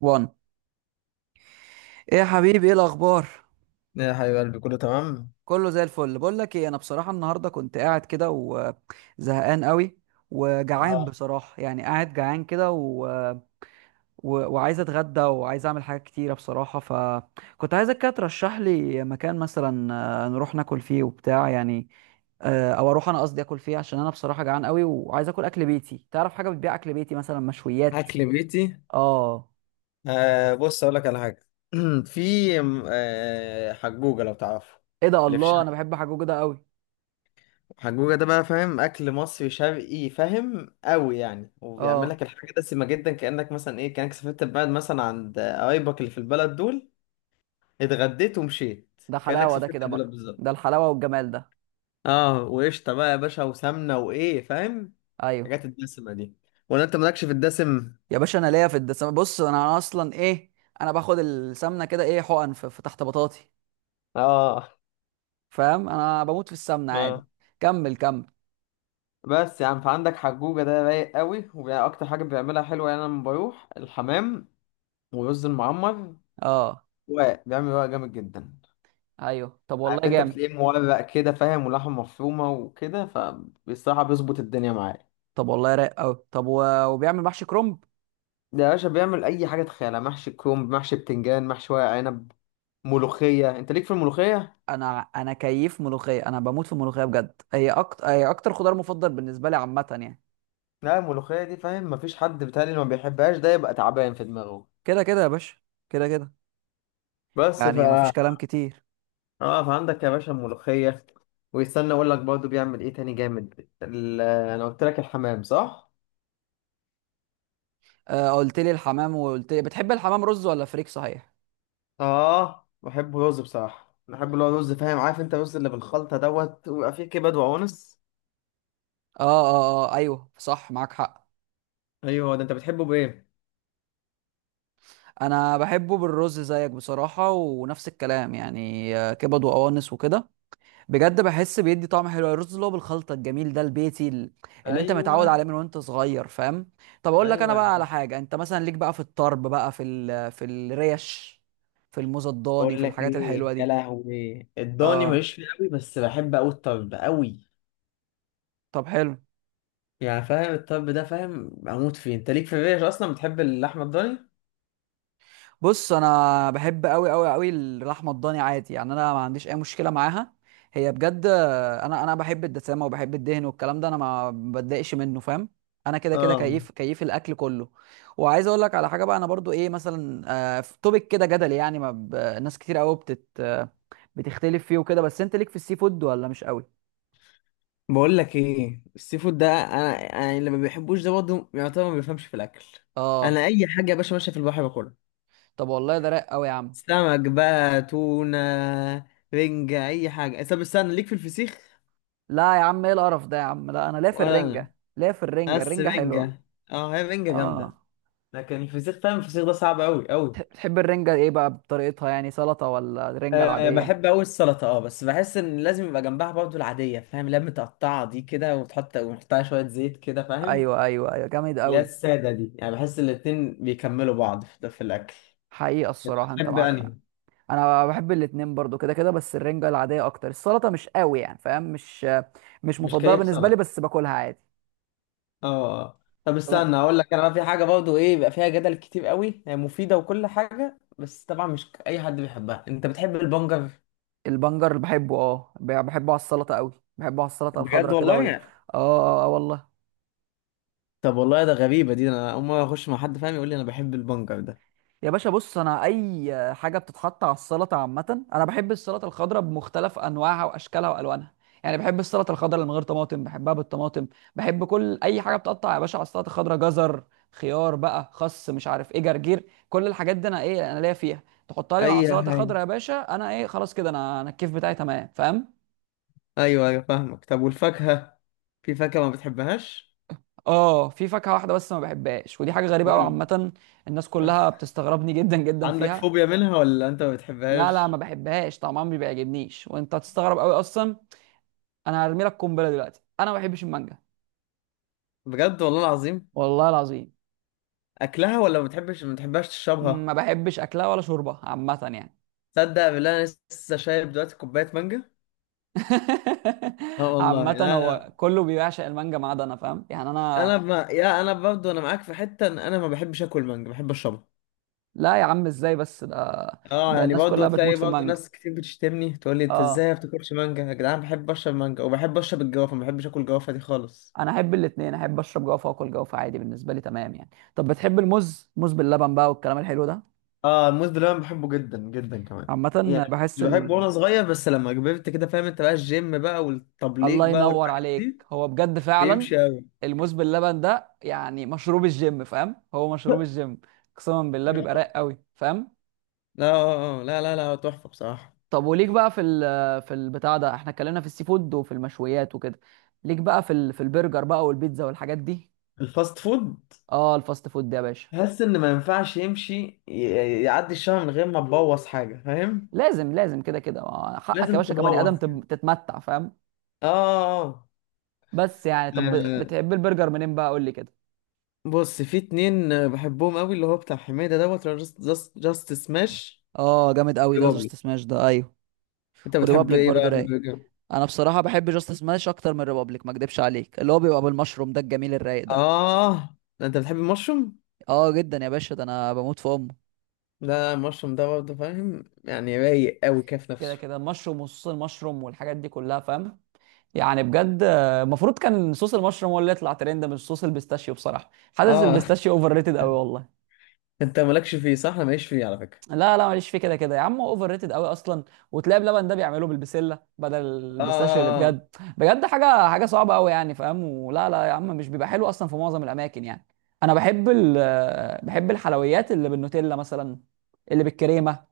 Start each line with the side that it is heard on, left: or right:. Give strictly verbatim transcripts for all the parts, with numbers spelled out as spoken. right: وان، ايه يا حبيبي؟ ايه الاخبار؟
left: يا حبيب قلبي كله تمام.
right: كله زي الفل. بقول لك ايه، انا بصراحه النهارده كنت قاعد كده وزهقان قوي وجعان
left: اه.
right: بصراحه، يعني قاعد جعان كده و... و... وعايز اتغدى وعايز اعمل حاجات كتيره بصراحه، فكنت عايزك كده ترشح لي مكان مثلا آه، نروح ناكل فيه وبتاع يعني. آه، او اروح، انا قصدي اكل فيه، عشان انا بصراحه جعان قوي وعايز اكل، اكل بيتي. تعرف حاجه بتبيع اكل بيتي مثلا؟ مشويات؟
left: اكل بيتي.
right: اه،
left: آه، بص اقول لك على حاجه. في آه حجوجه لو تعرفه
right: ايه ده؟
left: اللي في
right: الله، انا
left: شرقي.
right: بحب حاجه كده قوي.
left: حجوجه ده بقى فاهم اكل مصري شرقي فاهم قوي يعني وبيعمل
right: اه،
left: لك الحاجه دسمه جدا كانك مثلا ايه كانك سافرت البلد مثلا عند قرايبك اللي في البلد دول. اتغديت ومشيت
right: ده
left: كانك
right: حلاوه، ده
left: سافرت
right: كده
left: البلد
right: بقى
left: بالظبط.
right: ده الحلاوه والجمال ده.
left: اه وقشطه بقى يا باشا وسمنه وايه فاهم
right: ايوه
left: الحاجات الدسمه دي. ولا انت مالكش في الدسم؟
right: يا باشا، انا ليا في الدسم. بص، انا اصلا ايه، انا باخد السمنه كده ايه، حقن في, في تحت بطاطي.
left: اه
right: فاهم؟ انا بموت في السمنه عادي.
left: اه.
right: كمل، كمل.
left: بس يعني فعندك حجوجة ده رايق قوي وأكتر حاجة بيعملها حلوة يعني أنا لما بروح الحمام ورز المعمر
right: اه،
left: وبيعمل رقاق جامد جدا.
right: ايوه. طب
left: عارف
right: والله
left: أنت
right: جامد.
left: بتلاقيه مورق كده فاهم ولحمة مفرومة وكده فبصراحة بيظبط الدنيا معايا.
right: طب والله رايق قوي. طب و... وبيعمل محشي كرنب؟
left: ده يا باشا بيعمل أي حاجة تخيلها محشي كرنب محشي بتنجان محشي ورق عنب. ملوخية أنت ليك في الملوخية؟
right: انا انا كيف ملوخيه؟ انا بموت في الملوخيه بجد، هي اكتر، هي اكتر خضار مفضل بالنسبه لي عامه يعني.
left: لا الملوخية دي فاهم مفيش حد بيتهيألي ما بيحبهاش ده يبقى تعبان في دماغه.
right: كده كده يا باشا، كده كده.
left: بس ف
right: يعني مفيش كلام كتير.
left: اه فعندك يا باشا الملوخية. ويستنى اقول لك برضه بيعمل ايه تاني جامد ال- انا قلت لك الحمام صح؟
right: آه، قلت لي الحمام، وقلت لي بتحب الحمام رز ولا فريك صحيح؟
left: اه بحبه رز بصراحة بحب اللي هو رز فاهم عارف انت الرز اللي بالخلطة دوت ويبقى فيه كبد وقوانص.
right: اه اه، اه ايوه صح، معاك حق.
left: ايوه ده انت بتحبه بايه؟
right: انا بحبه بالرز زيك بصراحه، ونفس الكلام يعني، آه، كبد وقوانص وكده. بجد بحس بيدي طعم حلو، الرز اللي هو بالخلطه الجميل ده، البيتي ال- اللي انت متعود
left: ايوه
right: عليه من وانت صغير. فاهم؟ طب اقول لك انا
left: ايوه.
right: بقى على حاجه، انت مثلا ليك بقى في الطرب بقى، في ال... في الريش، في الموز الضاني،
left: بقول
right: في
left: لك
right: الحاجات الحلوه
left: ايه يا
right: دي؟
left: لهوي الضاني
right: اه،
left: ماليش فيه قوي بس بحب قوي الطرب قوي.
right: طب حلو.
left: يعني فاهم الطرب ده فاهم بموت فيه انت ليك في الريش اصلا بتحب اللحمة الضاني؟
right: بص، انا بحب قوي قوي قوي اللحمه الضاني، عادي يعني، انا ما عنديش اي مشكله معاها، هي بجد. انا انا بحب الدسامه وبحب الدهن والكلام ده، انا ما بتضايقش منه، فاهم؟ انا كده كده،
left: اه.
right: كيف كيف الاكل كله. وعايز اقول لك على حاجه بقى، انا برضو ايه مثلا، آه، في توبيك كده جدل يعني، ما ب... ناس كتير قوي بتت آه بتختلف فيه وكده، بس انت ليك في السي فود ولا مش قوي؟
left: بقول لك ايه السي فود ده انا يعني اللي ما بيحبوش ده برضه يعتبر ما بيفهمش في الاكل. انا
right: اه،
left: اي حاجه يا باشا ماشيه في البحر باكلها.
right: طب والله ده رايق قوي يا عم.
left: سمك بقى تونه. رنجه اي حاجه طب استنى ليك في الفسيخ؟
right: لا يا عم، ايه القرف ده يا عم؟ لا انا ليا في
left: ولا انا.
right: الرنجه، ليا في الرنجه،
left: بس
right: الرنجه حلوه.
left: رنجه. اه هي رنجه جامده.
right: اه.
left: لكن الفسيخ فاهم الفسيخ ده صعب قوي قوي.
right: بتحب الرنجه ايه بقى، بطريقتها يعني سلطه ولا الرنجه
left: أه
right: العاديه؟
left: بحب قوي السلطه اه بس بحس ان لازم يبقى جنبها برضه العاديه فاهم اللي هي متقطعه دي كده وتحط ونحطها شويه زيت كده فاهم.
right: ايوه ايوه ايوه، جامد
left: اللي هي
right: قوي.
left: الساده دي يعني بحس الاتنين بيكملوا بعض في في الاكل.
right: حقيقه الصراحه انت
left: بتحب
right: معاك حق.
left: انهي؟
right: انا بحب الاتنين برضو كده كده، بس الرنجة العادية اكتر، السلطة مش قوي يعني، فاهم؟ مش، مش
left: مش
right: مفضلة
left: كيف
right: بالنسبة لي،
left: سلطه.
right: بس باكلها عادي.
left: اه اه. طب استنى مم.
right: طب،
left: اقول لك انا بقى في حاجه برضه ايه بيبقى فيها جدل كتير قوي هي مفيده وكل حاجه بس طبعا مش اي حد بيحبها انت بتحب البنجر؟
right: البنجر بحبه، اه ب- بحبه على السلطة قوي. بحبه على السلطة
left: بجد
right: الخضراء كده وال...
left: والله؟
right: اه. اه، آه، والله.
left: طب والله ده غريبه دي انا اول مره اخش مع حد فاهم يقول لي انا بحب البنجر ده.
right: يا باشا بص، انا اي حاجه بتتحط على السلطه عامه، انا بحب السلطه الخضراء بمختلف انواعها واشكالها والوانها. يعني بحب السلطه الخضراء اللي من غير طماطم، بحبها بالطماطم، بحب كل اي حاجه بتقطع يا باشا على السلطه الخضراء: جزر، خيار بقى، خس، مش عارف ايه، جرجير، كل الحاجات دي انا ايه، انا ليا فيها. تحطها لي مع
left: اي
right: السلطه الخضراء
left: حاجه.
right: يا باشا، انا ايه، خلاص كده، انا انا الكيف بتاعي تمام. فاهم؟
left: ايوه ايوه فاهمك طب والفاكهه. في فاكهه ما بتحبهاش؟
right: اه، في فاكهه واحده بس ما بحبهاش، ودي حاجه غريبه قوي
left: قول لي.
right: عامه. الناس كلها بتستغربني جدا جدا
left: عندك
right: فيها.
left: فوبيا منها ولا انت ما
right: لا لا، ما
left: بتحبهاش؟
right: بحبهاش، طعمها ما بيعجبنيش. وانت هتستغرب قوي اصلا، انا هرمي لك قنبله دلوقتي: انا ما بحبش المانجا.
left: بجد والله العظيم؟
right: والله العظيم،
left: اكلها ولا ما بتحبش ما بتحبهاش
right: ما
left: تشربها؟
right: بحبش اكلها ولا شربها عامه يعني.
left: تصدق بالله انا لسه شايب دلوقتي كوبايه مانجا. اه والله
right: عامه،
left: لا لا
right: هو كله بيعشق المانجا ما عدا انا، فاهم يعني انا.
left: انا ما يا انا برضه انا معاك في حته ان انا ما بحبش اكل مانجا بحب اشربها.
right: لا يا عم، ازاي بس ده؟
left: اه
right: ده
left: يعني
right: الناس
left: برضه
right: كلها بتموت
left: تلاقي
right: في
left: برضه
right: المانجا.
left: ناس كتير بتشتمني تقول لي انت ازاي
right: اه،
left: ما بتاكلش مانجا يا جدعان بحب اشرب مانجا وبحب اشرب الجوافه ما بحبش اكل الجوافه دي خالص.
right: انا احب الاثنين، احب اشرب جوافه واكل جوافه عادي، بالنسبه لي تمام يعني. طب بتحب الموز؟ موز باللبن بقى والكلام الحلو ده؟
left: اه الموز باللبن بحبه جدا جدا كمان. يعني
right: عامه بحس
left: مش بحبه
right: ال...
left: وانا صغير بس لما كبرت كده فاهم انت بقى الجيم بقى والتبليج
right: الله
left: بقى
right: ينور
left: والحاجات دي.
right: عليك، هو بجد فعلا.
left: بيمشي قوي.
right: الموز باللبن ده يعني مشروب الجيم، فاهم، هو مشروب الجيم. قسما بالله بيبقى رايق
left: لا
right: قوي، فاهم؟
left: لا لا لا لا تحفه بصراحه.
right: طب، وليك بقى في ال في البتاع ده، احنا اتكلمنا في السي فود وفي المشويات وكده، ليك بقى في ال في البرجر بقى والبيتزا والحاجات دي؟
left: الفاست فود.
right: اه، الفاست فود ده يا باشا
left: تحس ان ما ينفعش يمشي ي- يعدي الشهر من غير ما تبوظ حاجه فاهم.
right: لازم لازم كده كده. آه، حقك يا
left: لازم
right: باشا، كبني ادم
left: تبوظ كده.
right: تب- تتمتع، فاهم؟
left: اه.
right: بس يعني، طب
left: آه،
right: بتحب البرجر منين بقى؟ قول لي كده.
left: بص في اتنين آه، بحبهم قوي اللي هو بتاع حميدة دوت جاست جاست جاست سماش.
right: اه، جامد قوي ده،
left: بابلو.
right: جاست سماش ده، ايوه،
left: انت بتحب
right: وريبابليك
left: ايه
right: برضو
left: بقى في
right: رايق.
left: البرجر؟
right: انا بصراحه بحب جاست سماش اكتر من ريبابليك، ما اكدبش عليك، اللي هو بيبقى بالمشروم ده، الجميل الرايق ده.
left: اه ده انت بتحب المشروم؟
right: اه، جدا يا باشا، ده انا بموت في امه.
left: لا المشروم ده برضه فاهم يعني رايق قوي كده في
right: كده
left: نفسه.
right: كده المشروم، وصوص المشروم والحاجات دي كلها، فاهم؟ يعني بجد، آه، المفروض كان صوص المشروم هو اللي يطلع ترند، مش صوص البيستاشيو. بصراحه حاسس
left: اه.
right: البيستاشيو اوفر ريتد قوي والله.
left: انت مالكش فيه صح انا ماليش فيه على فكرة.
right: لا لا، ماليش فيه كده كده يا عم، هو اوفر ريتد قوي اصلا. وتلاقي بلبن ده بيعملوه بالبسله بدل
left: اه
right: البيستاشيو اللي
left: آه، آه.
right: بجد، بجد حاجه، حاجه صعبه قوي يعني، فاهم؟ ولا لا يا عم، مش بيبقى حلو اصلا في معظم الاماكن يعني. انا بحب ال بحب الحلويات اللي بالنوتيلا مثلا، اللي بالكريمه،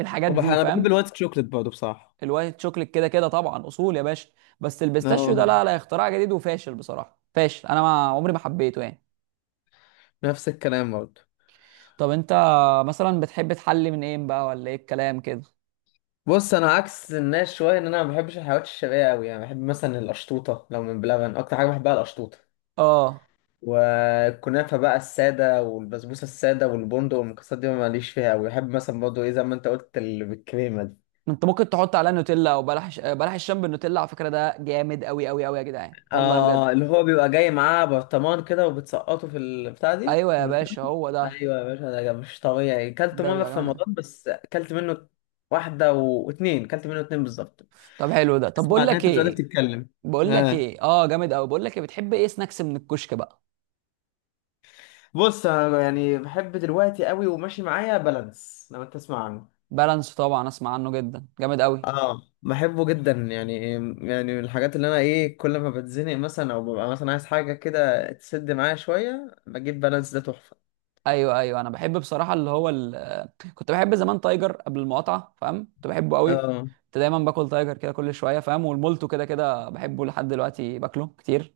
right: الحاجات
left: وبح...
right: دي
left: انا بحب
right: فاهم؟
left: الوايت شوكليت برضه بصراحة.
right: الوايت شوكليت كده كده طبعا اصول يا باشا. بس البيستاشيو ده
left: اه
right: لا لا، اختراع جديد وفاشل بصراحه، فاشل، انا ما عمري ما حبيته يعني.
left: نفس الكلام برضه.
right: طب انت مثلا بتحب تحلي من ايه بقى، ولا ايه الكلام كده؟
left: بص انا عكس الناس شويه ان انا ما بحبش الحلويات الشرقيه قوي يعني بحب مثلا القشطوطه لو من بلبن اكتر حاجه بحبها القشطوطه.
right: اه،
left: والكنافه بقى الساده والبسبوسه الساده والبندق والمكسرات دي ماليش فيها قوي بحب مثلا برضه ايه زي ما انت قلت اللي بالكريمه دي.
right: انت ممكن تحط عليها نوتيلا، او بلح ش... بلح الشام بالنوتيلا على فكره، ده جامد قوي قوي قوي يا جدعان والله بجد.
left: اه اللي هو بيبقى جاي معاه برطمان كده وبتسقطه في البتاع دي
right: ايوه
left: في
right: يا باشا،
left: النوتيلا.
right: هو ده.
left: ايوه يا باشا ده مش طبيعي كلت
right: ده
left: مره
right: بيبقى
left: في
right: جامد قوي.
left: رمضان بس كلت منه واحده و- واتنين كلت منه اتنين بالظبط.
right: طب حلو ده. طب
left: تسمع
right: بقول
left: ده
right: لك
left: انت مش قادر
right: ايه،
left: تتكلم.
right: بقول لك ايه، اه جامد قوي. بقول لك ايه، بتحب ايه سناكس من الكشك بقى؟
left: بص انا يعني بحب دلوقتي قوي وماشي معايا بالانس لو انت تسمع عنه.
right: بالانس طبعا، اسمع عنه جدا، جامد قوي.
left: اه بحبه جدا يعني. يعني من الحاجات اللي انا ايه كل ما بتزنق مثلا او ببقى مثلا عايز حاجه كده تسد معايا شويه بجيب بالانس ده تحفه.
right: ايوه ايوه، انا بحب بصراحه اللي هو ال... كنت بحب زمان تايجر قبل المقاطعه، فاهم، كنت بحبه قوي.
left: اه
right: كنت دايما باكل تايجر كده كل شويه، فاهم، والمولتو كده كده بحبه لحد دلوقتي، باكله كتير،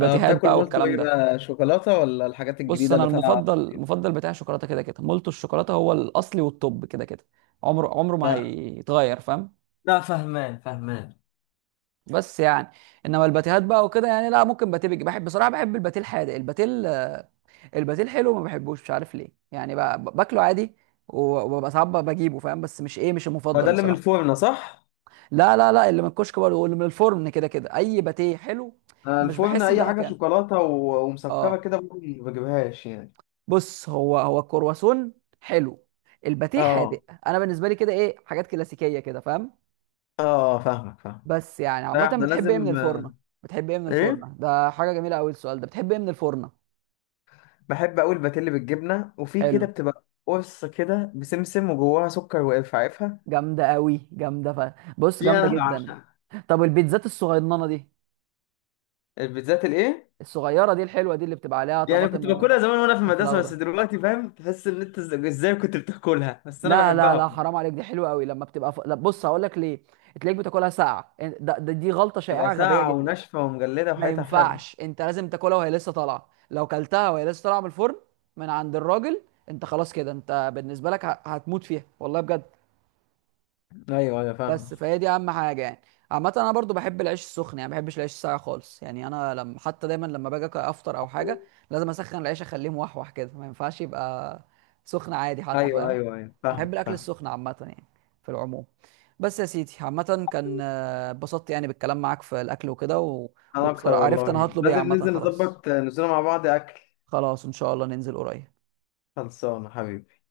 left: اه بتاكل
right: بقى
left: مولتو
right: والكلام
left: ايه
right: ده.
left: بقى شوكولاته ولا الحاجات
right: بص،
left: الجديده
right: انا
left: اللي طالعه؟
right: المفضل، المفضل بتاعي شوكولاته كده كده، مولتو الشوكولاته هو الاصلي والتوب كده كده، عمره عمره ما
left: لا
right: هيتغير، فاهم؟
left: لا فهمان فهمان.
right: بس يعني، انما الباتيهات بقى وكده يعني، لا، ممكن باتيه بيجي بحب، بصراحه بحب الباتيه الحادق. الباتيه ال- الباتيه الحلو ما بحبوش، مش عارف ليه، يعني ب- ب- باكله عادي، و- وببقى ساعات ب- بجيبه، فاهم، بس مش ايه، مش
left: هو
right: المفضل
left: ده اللي من
right: بصراحه.
left: الفرن صح؟
right: لا لا لا، اللي من الكشك برضه واللي من الفرن كده كده، اي باتيه حلو
left: آه،
right: مش
left: الفرن
right: بحس ان ده
left: اي حاجه
right: مكانه.
left: شوكولاته و- ومسكره
right: اه،
left: كده برضه ما بجيبهاش يعني.
right: بص، هو هو الكرواسون حلو، الباتيه حادق،
left: اه
right: انا بالنسبه لي كده ايه، حاجات كلاسيكيه كده، فاهم؟
left: اه فاهمك فاهم.
right: بس يعني عامه
left: لا احنا
right: بتحب ايه من
left: لازم.
right: الفرنه؟ بتحب ايه من
left: ايه
right: الفرنه؟ ده حاجه جميله قوي السؤال ده، بتحب ايه من الفرنه؟
left: بحب اقول باتيلي بالجبنه وفي
right: حلو،
left: كده بتبقى قرص كده بسمسم وجواها سكر وقرفه عارفها؟
right: جامده قوي، جامده ف... بص
left: دي
right: جامده
left: انا
right: جدا.
left: بعشقها.
right: طب البيتزات الصغننه دي،
left: البيتزات الايه؟
right: الصغيره دي الحلوه دي، اللي بتبقى عليها
left: يعني
right: طماطم
left: كنت باكلها زمان وانا في
right: وفلفل
left: المدرسه بس
right: اخضر؟
left: دلوقتي فاهم تحس ان انت إز- ازاي كنت بتاكلها بس انا
right: لا لا
left: بحبها.
right: لا، حرام عليك، دي حلوه قوي. لما بتبقى ف... لا، بص هقول لك ليه، تلاقيك بتاكلها ساقعه، ده, ده دي غلطه
left: تبقى
right: شائعه غبيه
left: ساقعه
right: جدا.
left: وناشفه ومجلده
right: ما
left: وحياتها حلوه.
right: ينفعش، انت لازم تاكلها وهي لسه طالعه، لو كلتها وهي لسه طالعه من الفرن، من عند الراجل، انت خلاص كده، انت بالنسبه لك ه- هتموت فيها، والله بجد.
left: ايوه ايوه فاهمك.
right: بس فهي دي اهم حاجه يعني. عامه انا برضو بحب العيش السخن يعني، ما بحبش العيش الساقع خالص يعني. انا لما حتى دايما لما باجي أك- افطر او حاجه، لازم اسخن العيش، اخليه موحوح كده، ما ينفعش يبقى سخن عادي حتى،
left: ايوه
right: فاهم؟
left: ايوه ايوه
right: انا بحب
left: فاهمك
right: الاكل
left: فاهمك.
right: السخن عامه يعني، في العموم. بس يا سيدي، عامه كان آه، اتبسطت يعني بالكلام معاك في الاكل وكده و...
left: انا اكتر
right: وبصراحه عرفت
left: والله
right: انا هطلب ايه
left: لازم
right: عامه،
left: ننزل
right: خلاص،
left: نظبط آه، نزوله مع بعض اكل.
right: خلاص ان شاء الله ننزل قريب.
left: خلصانه حبيبي.